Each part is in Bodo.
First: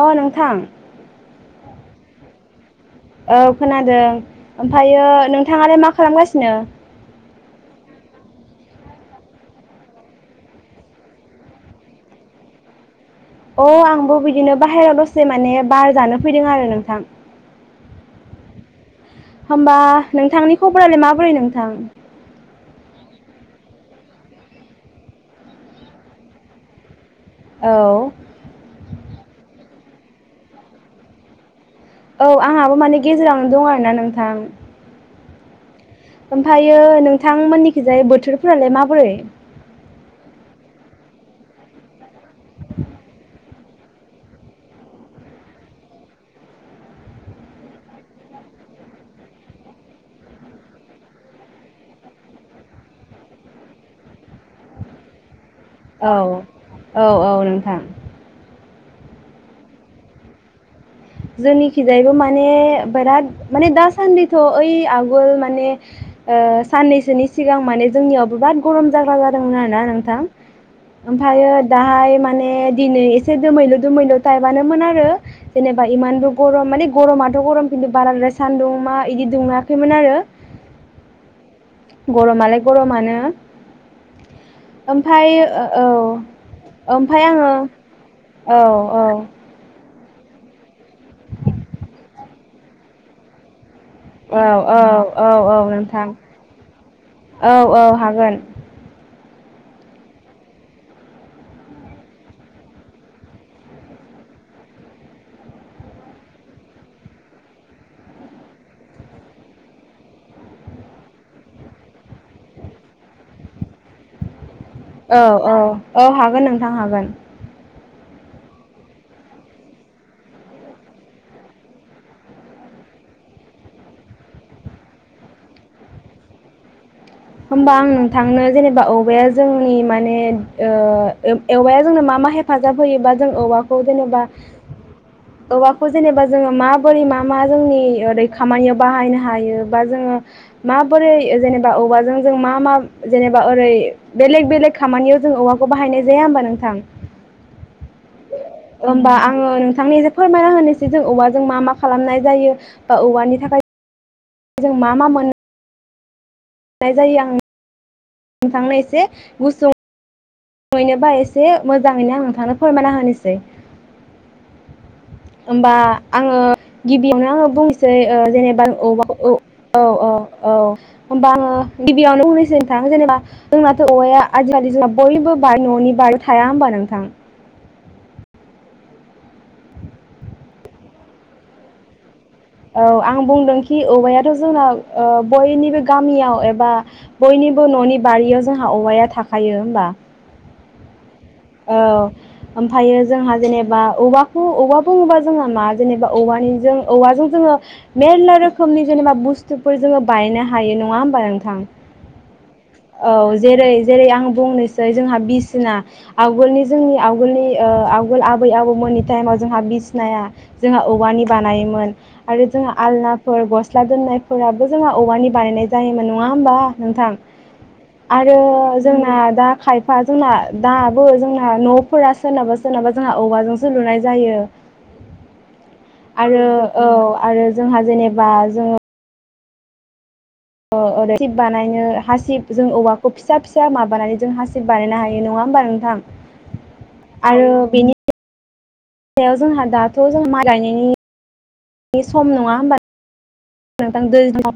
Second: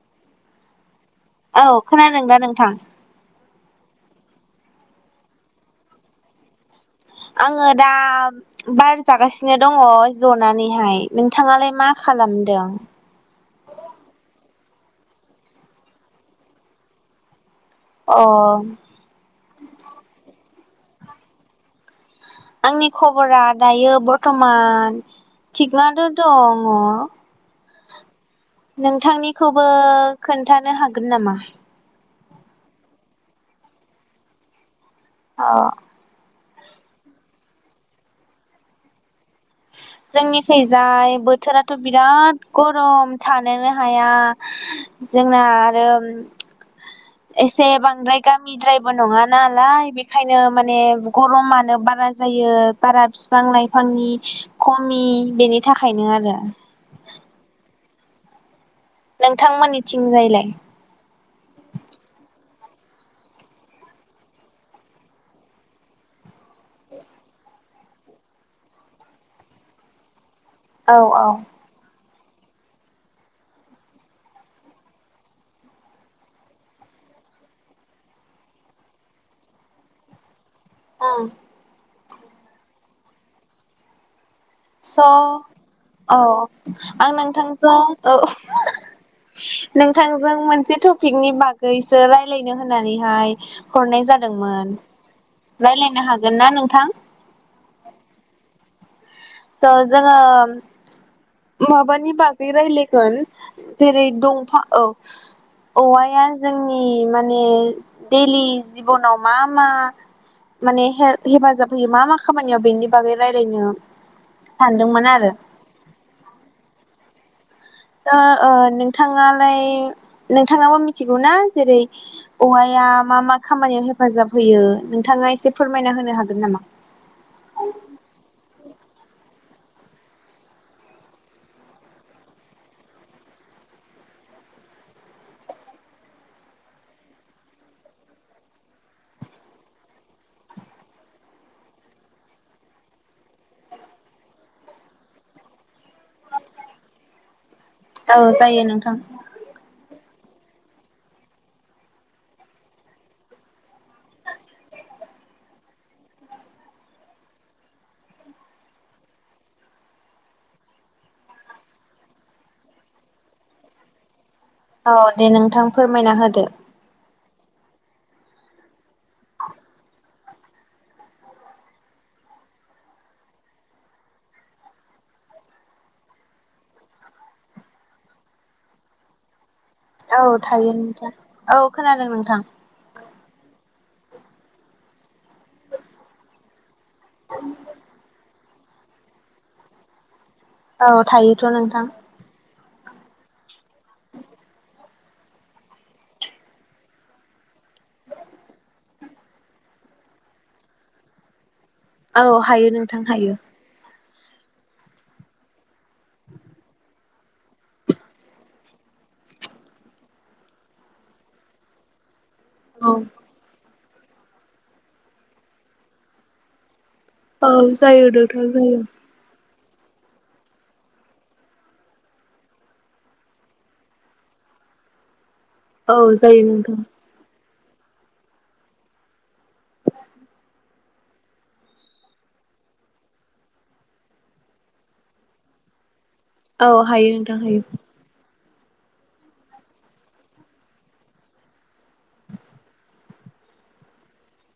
अ नोंथां औ खोनादों दा नोंथां? औ खोनादों ओमफ्रायो नोंथाङालाय मा खालामगासिनो? आङो दा बार जागासिनो दङ जनानैहाय नोंथाङालाय मा खालामदों? अ आंबो बिदिनो बाहेरायाव दसे माने बार जानो फैदों आरो नोंथां। अ। होमबा नोंथांनि खबरालाय माबोरै नोंथां? आंनि खबरा दायो बरथमान थिगनानो दङ। औ। नोंथांनिखौबो खोन्थानो हागोन नामा? औ आंहाबो माने गेजेरावनो दं आरोना नोंथां। अ। ओमफ्रायो नोंथांमोननिखिजाय बोथोरफोरालाय माबोरै? जोंनि खैजाय बोथोराथ' बिराद गरम थानोनो हाया जोंना आरो उम एसे बांद्राय गामिद्रायबो नङा नालाय बेखायनो माने गर'मानो बारा जायो बारा बिफां लाइफांनि खमि बेनि थाखायनो औ आरो औ औ नोंथां। नोंथांमोननिथिंजाय लाय? जोंनिखिजायैबो माने बिराद माने दासान्दिथ' ओइ आगोल माने ओ साननैसोनि सिगां माने जोंनियावबो बिराद गरम जाग्रा जादोंमोन आरोना नोंथां। औ औ ओमफ्रायो दाहाय मान माने दिनै एसे दोमैलु दोमैलु थायबानो मोन आरो जेने बा इमानबो गरम माने गरमाथ' गरम खिन्थु बाराद्राय सानदुं मा इदि दुङाखैमोन आरो। ओं। गरमा लाय गरमानो । स' औ आं ओमफाय आङो नोंथांजों औ [unintelligible] नों नोंथांजों मोनसे टपिकनि बागैसो रायलायनो होननानैहाय हरनाय औ औ जादोंमोन औ औ नोंथां रायलायनो हागोन ना नोंथां औ औ हागोन। स' जोङो माबानि बागै रायलायगोन जेरै दंफां औ औवाया जोंनि माने दैलि जिबनाव मा मा माने हे-हेफाजाब होयो मा मा खामानियाव बेनि बागै रायलायनो सानदोंमोन औ आरो औ औ हागोन नोंथां हागोन। ओ ओ नोंथाङालाय नोंथाङाबो मिथिगौ ना जेरै औवाया मा मा खामानियाव हेफाजाब होयो नोंथाङा एसे फोरमायना होनो हागोन नामा? होमबा आं नोंथांनो जेनेबा औवाया जोंनि माने‌ ओ एवाया जोंनो मा मा हेफाजाब होयो बा जों औवाखौ जेनेबा औवाखौ जेनेबा जोङो माबोरै मा मा जोंनि ओरै खामानिआव‌ बाहायनो बा जोङो माबोरै जेनेबा औवाजों जों जों मा मा जेनेबा ओरै बेलेग बेलेग खामानियाव जों औवाखौ बाहायनाय जाया होनबा नोंथां? औ जायो नोंथां। होमबा आङो नोंथांनि फोरमायना होनोसै जों औवाजों मा मा खालामनाय जायो बा औवानि थाखाय जों मा मा मोनो नाय जायो आं नोंथांनो एसे गुसुं [unintelligible] एसे मोजाङैनो आं थांनो फोरमायना होनोसै औ दे नोंथां होमबा फोरमायना आङो होदो। गिबियावनो आङो बुंसै ओ जेनेबा औवा औ औ-औ औ होमबा आङो गिबियावनो बुंनोसै थां जेनेबा जोंनाथ' औवाया आजिखालि जोंना बयबो बा न'नि बारि थाया होम्बा नोंथां औ थायो नोंथां औ खोनादों नोंथां औ आं बुंदोंखि औवायाथ' जोंना ओ बयनिबो गामियाव एबा बयनिबो न'नि बारियाव जोंहा औवाया थाखायो होम्बा औ थायो नोंथां ओमफ्रायो जोंहा जेनेबा बा औवाखौ औवा‌ बुंङोबा जोंहा मा जेनेबा औवानिजों औवाजों जोङो मेरला रोखोमनि जेनेबा बुस्थुफोर जोङो बानायनो हायो नङा होम्बा नोंथां औ हायो नोंथां हायो। औ जेरै-जेरै-आं बुंनोसै जोंहा बिसिना आवगोलनि जोंनि आव जोंनि ओ आवगोल आबै-आबौमोननि टाइमाव जोंहा बिसिनाया जोंहा औवानि बानायोमोन आरो जों औ आलनाफोर ग' स्लि दोननायफोराबो जोंहा औवानि बानायनाय जायोमोन नङा होमबा नोंथां? औ जायो आरो नोंथां जायो। जोंना दा खायफा जोंना दाबो जोंना न'फोरा सोरनाबा सोरनाबा जोंहा औवाजों सो लुनाय जायो औ । जायो आरो नोंथां औ आरो जोंहा जेनेबा जोङो [inaudible] ओ हासिब बानायनो हासिब जों औवाखौ फिसा-फिसा माबानानै जों हासिब बानायनो हायो नङा होम्बा नोंथां? औ हायो नोंथां हायो। आरो बेनि सायाव जोंहा दाथ' जोंहा माइ गायनायनि सम नङा होम्बा नोंथां?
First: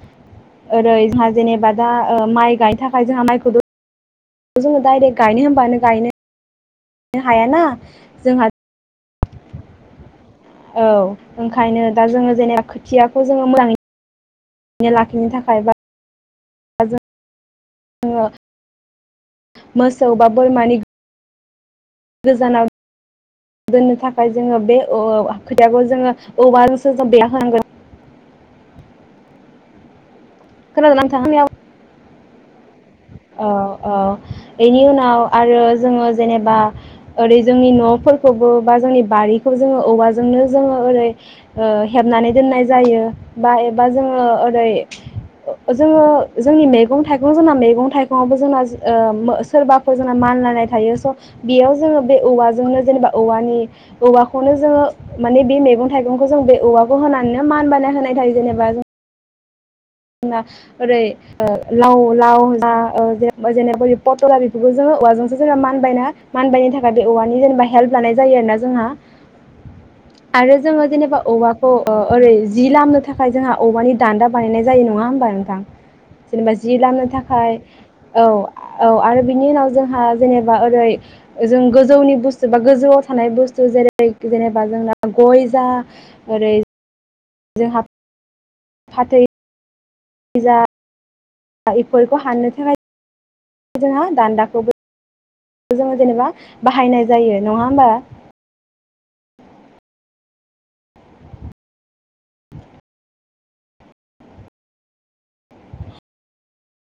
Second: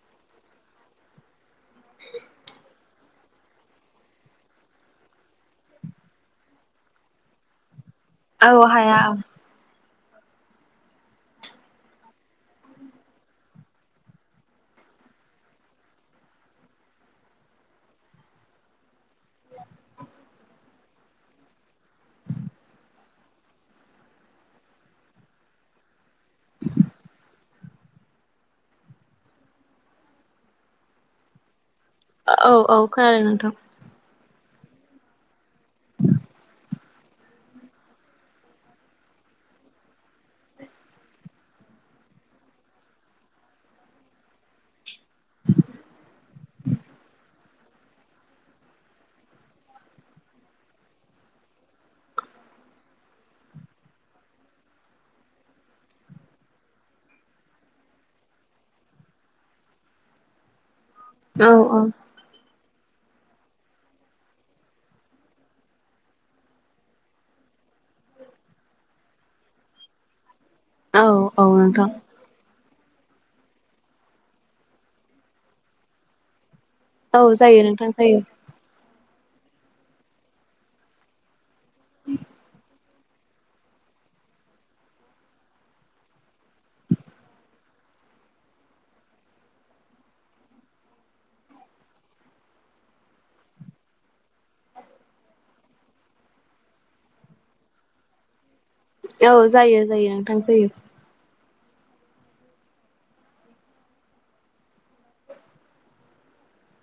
ओरै जेनेबा दा ओ माइ गायनो थाखाय ओमफ्राय जोंहा माइखौ जोङो डाइरेक्ट गायनो होनबानो गायनो हाया ना औ हाया औ, ओंखायनो दा जोङो जेनेबा खोथियाखौ जोङो मोजाङैनो लाखिनो थाखाय बा मोसौ बा बोरमानि गोजानाव दोननो थाखाय जोङो बे ओ खोथियिखौ जोङो औवाजोंसो जों बेरा होनांगोन। खोनादोंना नोंथाङा? औ औ खोनादों औ नोंथां औ बेनि उनाव आरो जोङो जेनेबा ओरै जोंनि न'फोरखौबो बा जोंनि बारिखौ जोङो औवाजोंनो जोङो ओरै ओ हेबनानै दोननाय जायो बा एबा जोङो ओरै जोङो जोंनि मेगं-थाइगं जोंना मैगं-थाइ गङावबो जोंना ओ सोरबाफोर जोंना मानलायनाय थायो स' बेयाव जोङो बे औवाजोंनो जेनेबा औवानि औवाखौनो जोङो माने बे मैगं थाइगंखौ जों बे औवाखौ होनानैनो मान बायनो होनाय जायो जेनेबा जों [unintelligible] ओरै औ औ लाव-लाव जा [unintelligible] हेल्प लानाय जायो आरोना जोंहा। आरो जोङो औ जेनेबा औ औवाखौ नोंथां ओ ओरै जि लामनो थाखाय जोंहा औवानि दान्दा बानायनाय। जायो नङा होमबा नोंथां? जेनेबा जि लामानो औ थाखाय जायो नोंथां जायो औ औ आरो बिनि उनाव जोंहा जेनेबा ओरै जों गोजौनि बुस्थु बा गोजौआव थानाय बुस्थु जेरै जेनेबा जोंना गय जा ओरै जोंहा। फाथै। जा। ओ इफोरखौ हाननो थाखाय जोंहा दान्दाखौबो। जोङो जेनेबा बाहायनाय जायो नङा होमबा? औ जायो जायो। थां जायो।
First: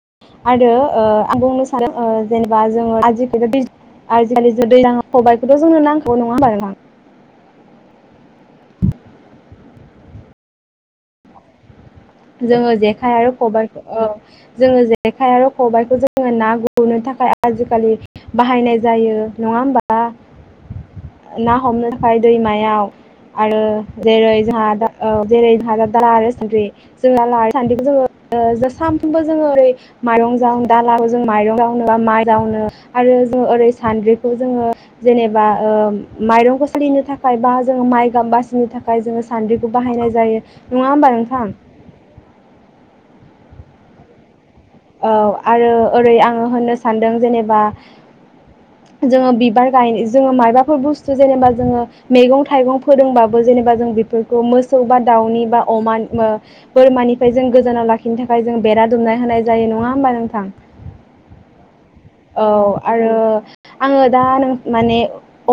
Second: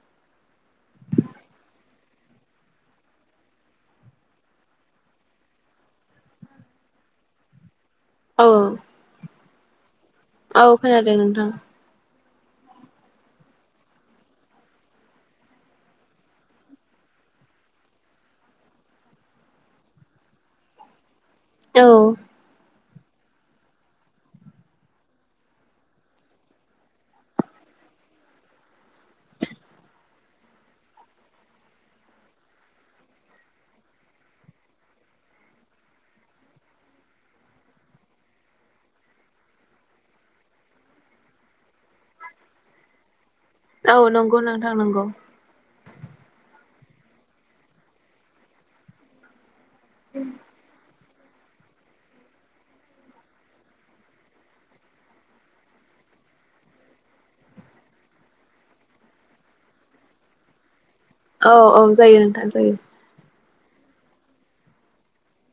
[unintelligible] औ [inaudible] औ खोनादों नोंथां। जोङो जेखाइ आरो खबाइ ओ जोङो जेखाइ आरो खबाइखौ जोङो ना गुरनो थाखाय आजिखालि बाहायनाय जायो नङा होमबा ना औ हमनो थाखाय दैमायाव। आरो जेरै जाहा दा [unintelligible] [unintelligible] औ नोंगौ नों औ आरो ओरै आङो होननो सानदों जेनेबा जोङो बिबार। गाय जोङो मायबाफोर बुस [inaudible] जेनेबा जोङो मैगं थाइगं फोदोंबाबो जेनेबा जों बेफोरखौ मोसौ बा दाउनि बा अमा [unintelligible] ओ बोरमानिफ्राय जों गोजानाव लाखिनो थाखाय जों बेरा दुमनाय होनाय। जायो नङा होमबा नोंथां? औ औ। जायो औ नोंथां जायो आरो। आङो दा नों माने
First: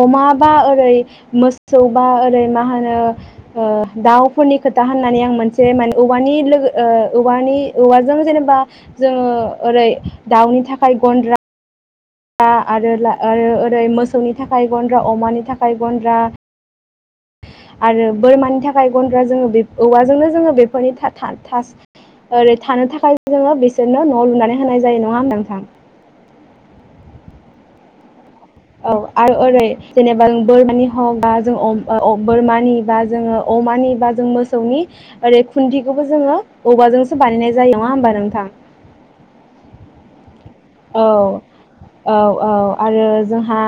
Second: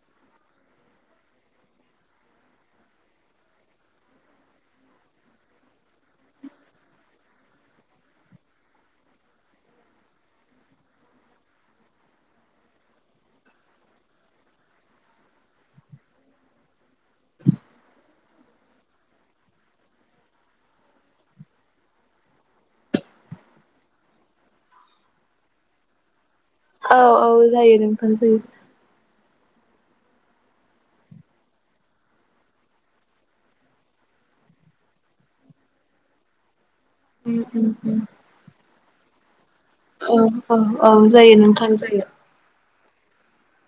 अमा बा ओरै मोसौ बा ओरै मा होनो ओ दाउफोरनि खोथा होननानै आं मोनसे [inaudible] औवानि लोगो ओ औवानि औवाजों जेनेबा जोङो ओरै दाउनि थाखाय गन्द्रा। [inaudible] आरो आरो ओरै मोसौनि थाखाय गन्द्रा अमानि थाखाय गन्द्रा। आरो बोरमानि थाखाय गन्द्रा जोङो बे औवाजोंनो जोङो बेफोरनि था था थास ओरै थानो थाखाय जोङो बिसोरनो न' लुनानै होनाय जायो नङा होमबा नोंथां? औ औ जायो नोंथां जायो। औ आरो ओरै जेनेबा जों बोरमानि हम बा जों अम अ बोरमानि बा जोङो अमानि बा जों मोसौनि ओरै खुन्थिखौबो जोङो औवाजोंसो उम बानायनाय उम जायो नङा होमबा नोंथां ओ ओ औ जायो नोंथां जायो औ औ आरो जोंहा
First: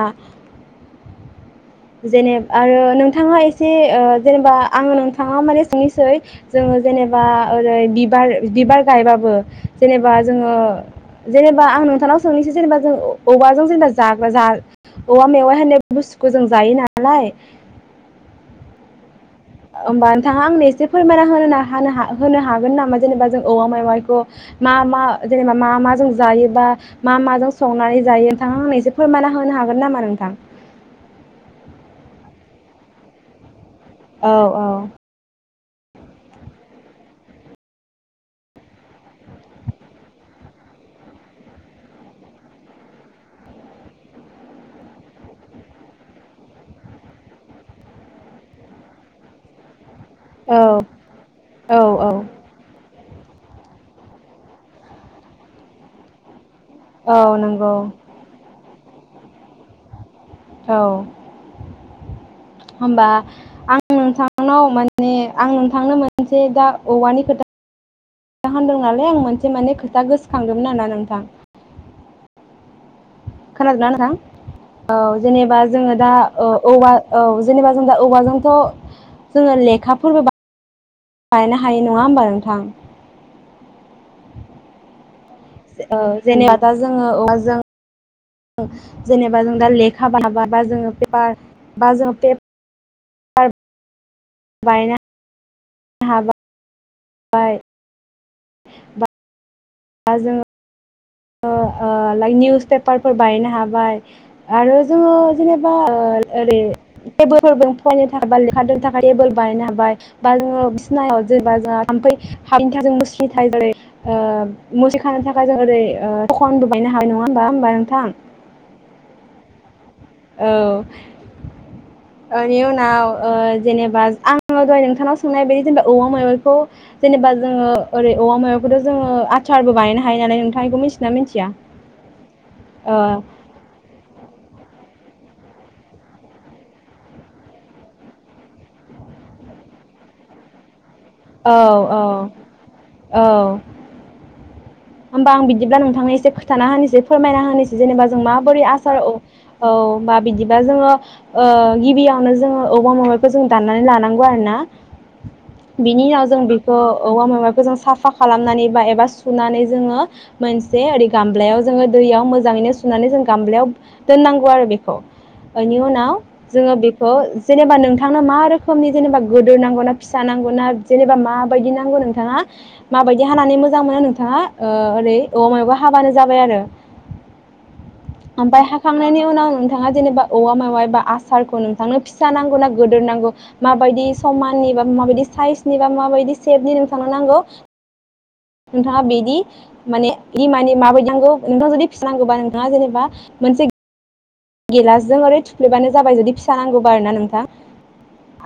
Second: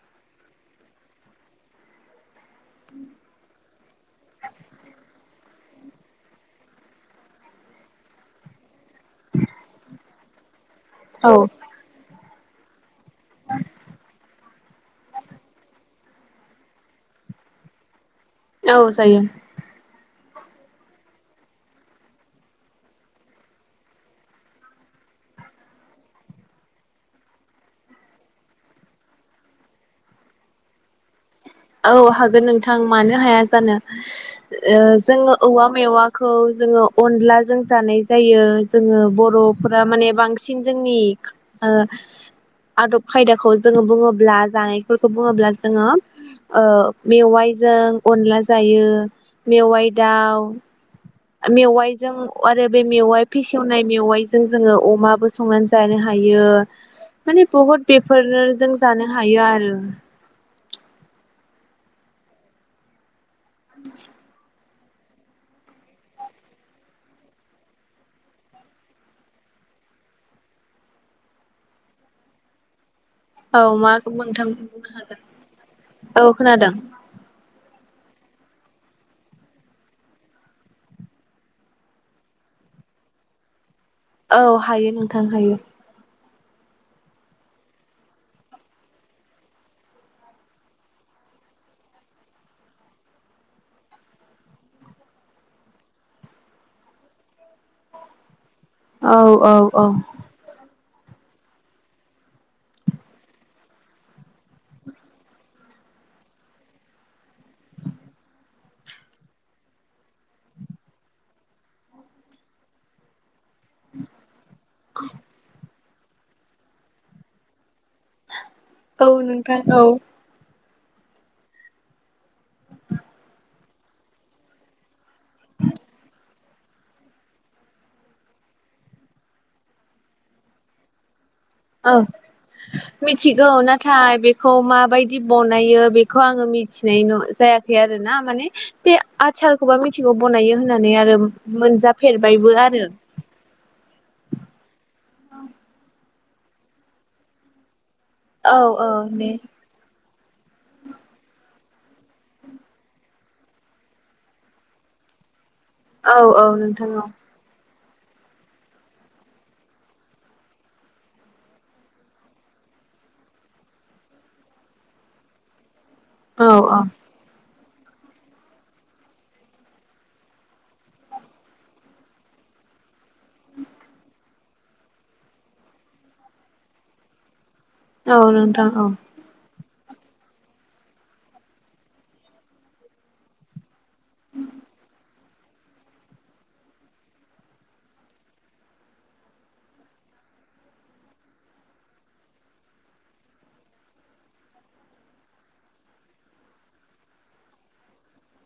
जेने आरो नोंथाङा एसे ओ जेनेबा आङो नोंथांआ माने सोंनिसै जोङो जेनेबा ओरै बिबार-बिबार गायबाबो जेनेबा जोङो औ जेनेबा आं नोंथांनाव सोंनिसै जेनेबा जों औवाजों जोंना जाग्रा जा औवा मेवाइ होननाय बुस्थुखौ जों जायो नालाय औ जायो होमबा नोंथाङा आंनो एसे फोरमायना होनोना होनो होनो हागोन नामा जेनेबा जों औवा मेवाइखौ मा मा जेनेबा मा माजों जायोबा मा माजों संनानै जायो नोंथाङा आंनो एसे फोरमायना होनो हागोन नामा नोंथां औ हागोन नोंथां मानो हाया जानो औ औ [unintelligible] ओ जोङो औवा मेवाखौ जोङो अन्लाजों जानाय जायो जोङो बर'फोरा माने बांसिन जोंनि ओ आदब खायदाखौ जोङो बुङोब्ला जानायफोरखौ बुङोब्ला जोङो ओ मेवाइजों अनला जायो मेवाइ दाउ औ औ औ मेवाइजों आरो बे बे मेवाइ फिसेवनाय मेवाइजों जोंङो अमाबो संनानै जानो हायो। औ माने नंगौ बहुत बेफोरनो जों जानो हायो आरो औ होमबा आं नोंथांनाव मोन ने आं नोंथांनो मोनसे दा औवानि खोथा होनदों नालाय आं मोनसे माने खोथा गोसोखांदोंमोन आरोना नोंथां। औ खोनादोंना मा बुंनो नोंथां औ हागोन जेनेबा जोंङो दा औ खोनादों औ-औवा औ जेनेबा जों दा औवा जों आथ' जोङो लेखाफोरबो बा [unintelligible] हायो नङा होमबा नोंथां? औ हायो नों थां हायो। जेनेआ दा जोङो औव जों ओ जेनेबा जों दा लेखा बा-बा-बा जोङो पेपा बा जोंङो पेप [unintelligible] बायना हाबा आय औ औ अ ओ ओ लाइ निउस पेपारफोर बानायनो हाबाय आरो जोङो जेनेबा ओर ओरै टेबोलफोरजों फरायनो थाखाय एबा लेखा दोननो थाखाय टेबोल बानायनो हाबाय बा जोङो बिसिनायाव जेबा जोंहा थाम्फै हबिन्थाजोंबो मुस्रि [unintelligible] ओ मुसि खानो थाखाय जों ओरै खखन बो [unintelligible] बायनो हानाय नंङा होमबा होमबा नोंथां औ नोंथां औ। औ ओनि उनाव ओ जेनेबा आंङो जाय नोंथांनाव सोंनाय बे जेनेबा औवा मेवाइ खौ जेनेबा जोङो ओरै औवा माबायखौथ' जोंङो आसारबो बायनो हायो नालाय नोंथांखौ मिथियोना मिथि औ मिथिगौ नाथाय बेखौ माबाय दि बनायो बेखौ आंङो मिथिनाय न जायाखै आरो ना माने बे आसचारखौबा मिथिगौ बनायो होनना नेयारोम औ औ मोनजाफेरबायबो आरो। औ होमबा आं बिदिब्ला नोंथांनो एसे खोथाना होनिसै फोरमायना होनि जेनेबा जों माबोरै आसार औ औ बा बिदिबा जोंङो ओ गिबियावनो जोङो औवा मेवाइखौ जों दाननानै लानांगौ आरोना। बिनि औ उनाव जों औ बेखौ नोंथां औ औवा मेवाइखौ जों साफ साफा खालामनानै बा एबा सुनानै जोङो मोनसे ओरै गामब्लायाव जोङो दैयाव मोजाङैनो सुनानै जोङो गामब्लायाव दोंनांगौ आरो बेखौ। बेनि उना व औ जोङो औ बेखौ जेनेबा नोंथांनो मा रोखोमनि जेनेबा गोदोर नांगौ ना फिसा नांगौ ना जेनेबा माबायदि नांगौ नोंथाङा माबायदि हानानै मोजां मोनो नोंथाङा? ओ ओरै अ मायावबा हाबानो जाबाय आरो। औ ओमफाय नोंथां औ हाखांनायनि उनाव नोंथाङा जेनेबा औवा मेवाइ बा आसारखौ नोंथांनो फिसा नांगौ ना गोदोर नांगौ माबायदि समाननि बा माबायदि साइजनि बा माबायदि सेपनि नोंथांनो नांगौ नोंथाङा बिदि माने माने माबायदि नांगौ नोंथाङा जुदि फिसिनांगौबा नोंथाङा जेनेबा मोनसे गिलासजों ओरै थुफ्लेबानो जाबाय जुदि फिसा नांगौबा आरोना नोंथां।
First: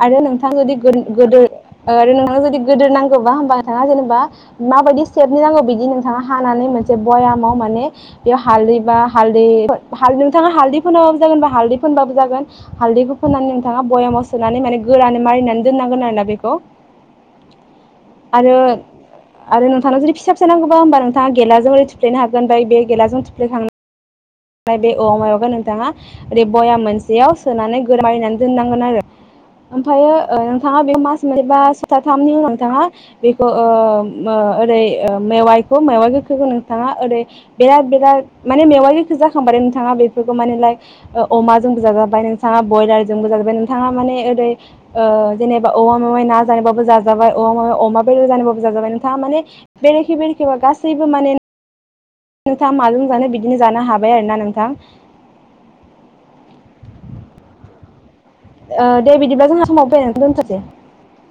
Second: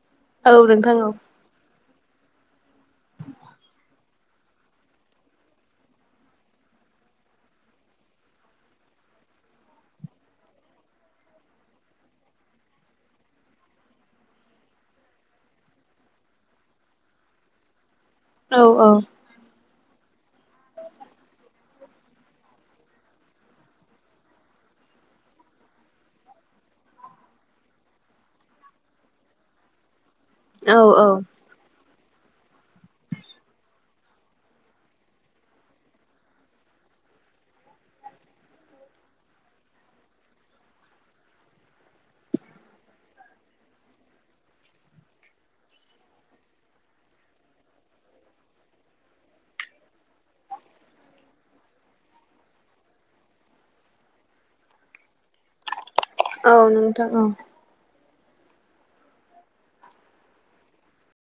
आरो नोंथां औ जुदि औ गो-गोदोर आरो नोंथांनो जुदि गोदोर नांगौबा होमबा नोंथाङा जेनेबा माबायदि सेपनि नांगौ बिदि नोंथाङा हानानै मोनसे बयामाव माने बेयाव हालदै बा हालदै नोंथाङा हालदै फोनाबो जागोन बा हालदै फोनबाबो जागोन हालदैखौ फोननानै नोंथाङा बयामाव सोनानै माने गोरानै मारिनानै दोननांगोन आरोना बेखौ। आरो औ औ आरो नोंथांना जुदि फिसा फिसा नांगौबा होमबा नोंथाङा गेलाजों ओरै थुफ्लेनो हागोन ओमफाय बे गेलाजों थुफ्लेखां ओमफाय बे औ मायावबा नोंथाङा ओरै बयाम मोनसेयाव सोनानै गोरा मारिनानै दोननांगोन आरो। ओमफायो ओ नोंथाङा औ बेयाव औ मास मोनसे बा सथा थामनि नोंथाङा बेखौ ओ ओ ओरै मेवाइखौ मेवाइ गोखैखो नोंथाङा ओरै बिराद बेराद माने मेवाइ जाखांबाथाय नोंथाङा बेफोरखौ माने लाइक अमाजोंबो जाजाबाय नोंथाङा बयलारजोंबो जाजाबाय नोंथाङा माने ओरै ओ जेनेबा औवा मेवाय ना बाबो जाजाबाय औवा मेवाय अमा बेदर जानायबाबो जाजाबाय नोंथाङा माने बेरेखे बेरेखेबाबो गासैबो माने नोंथाङा माजों जानो बिदिनो जानो हाबाय आरोना नोंथां औ नोंथां औ ओ दे बिदिब्ला जोंहा समाबो सबायना दोनथसै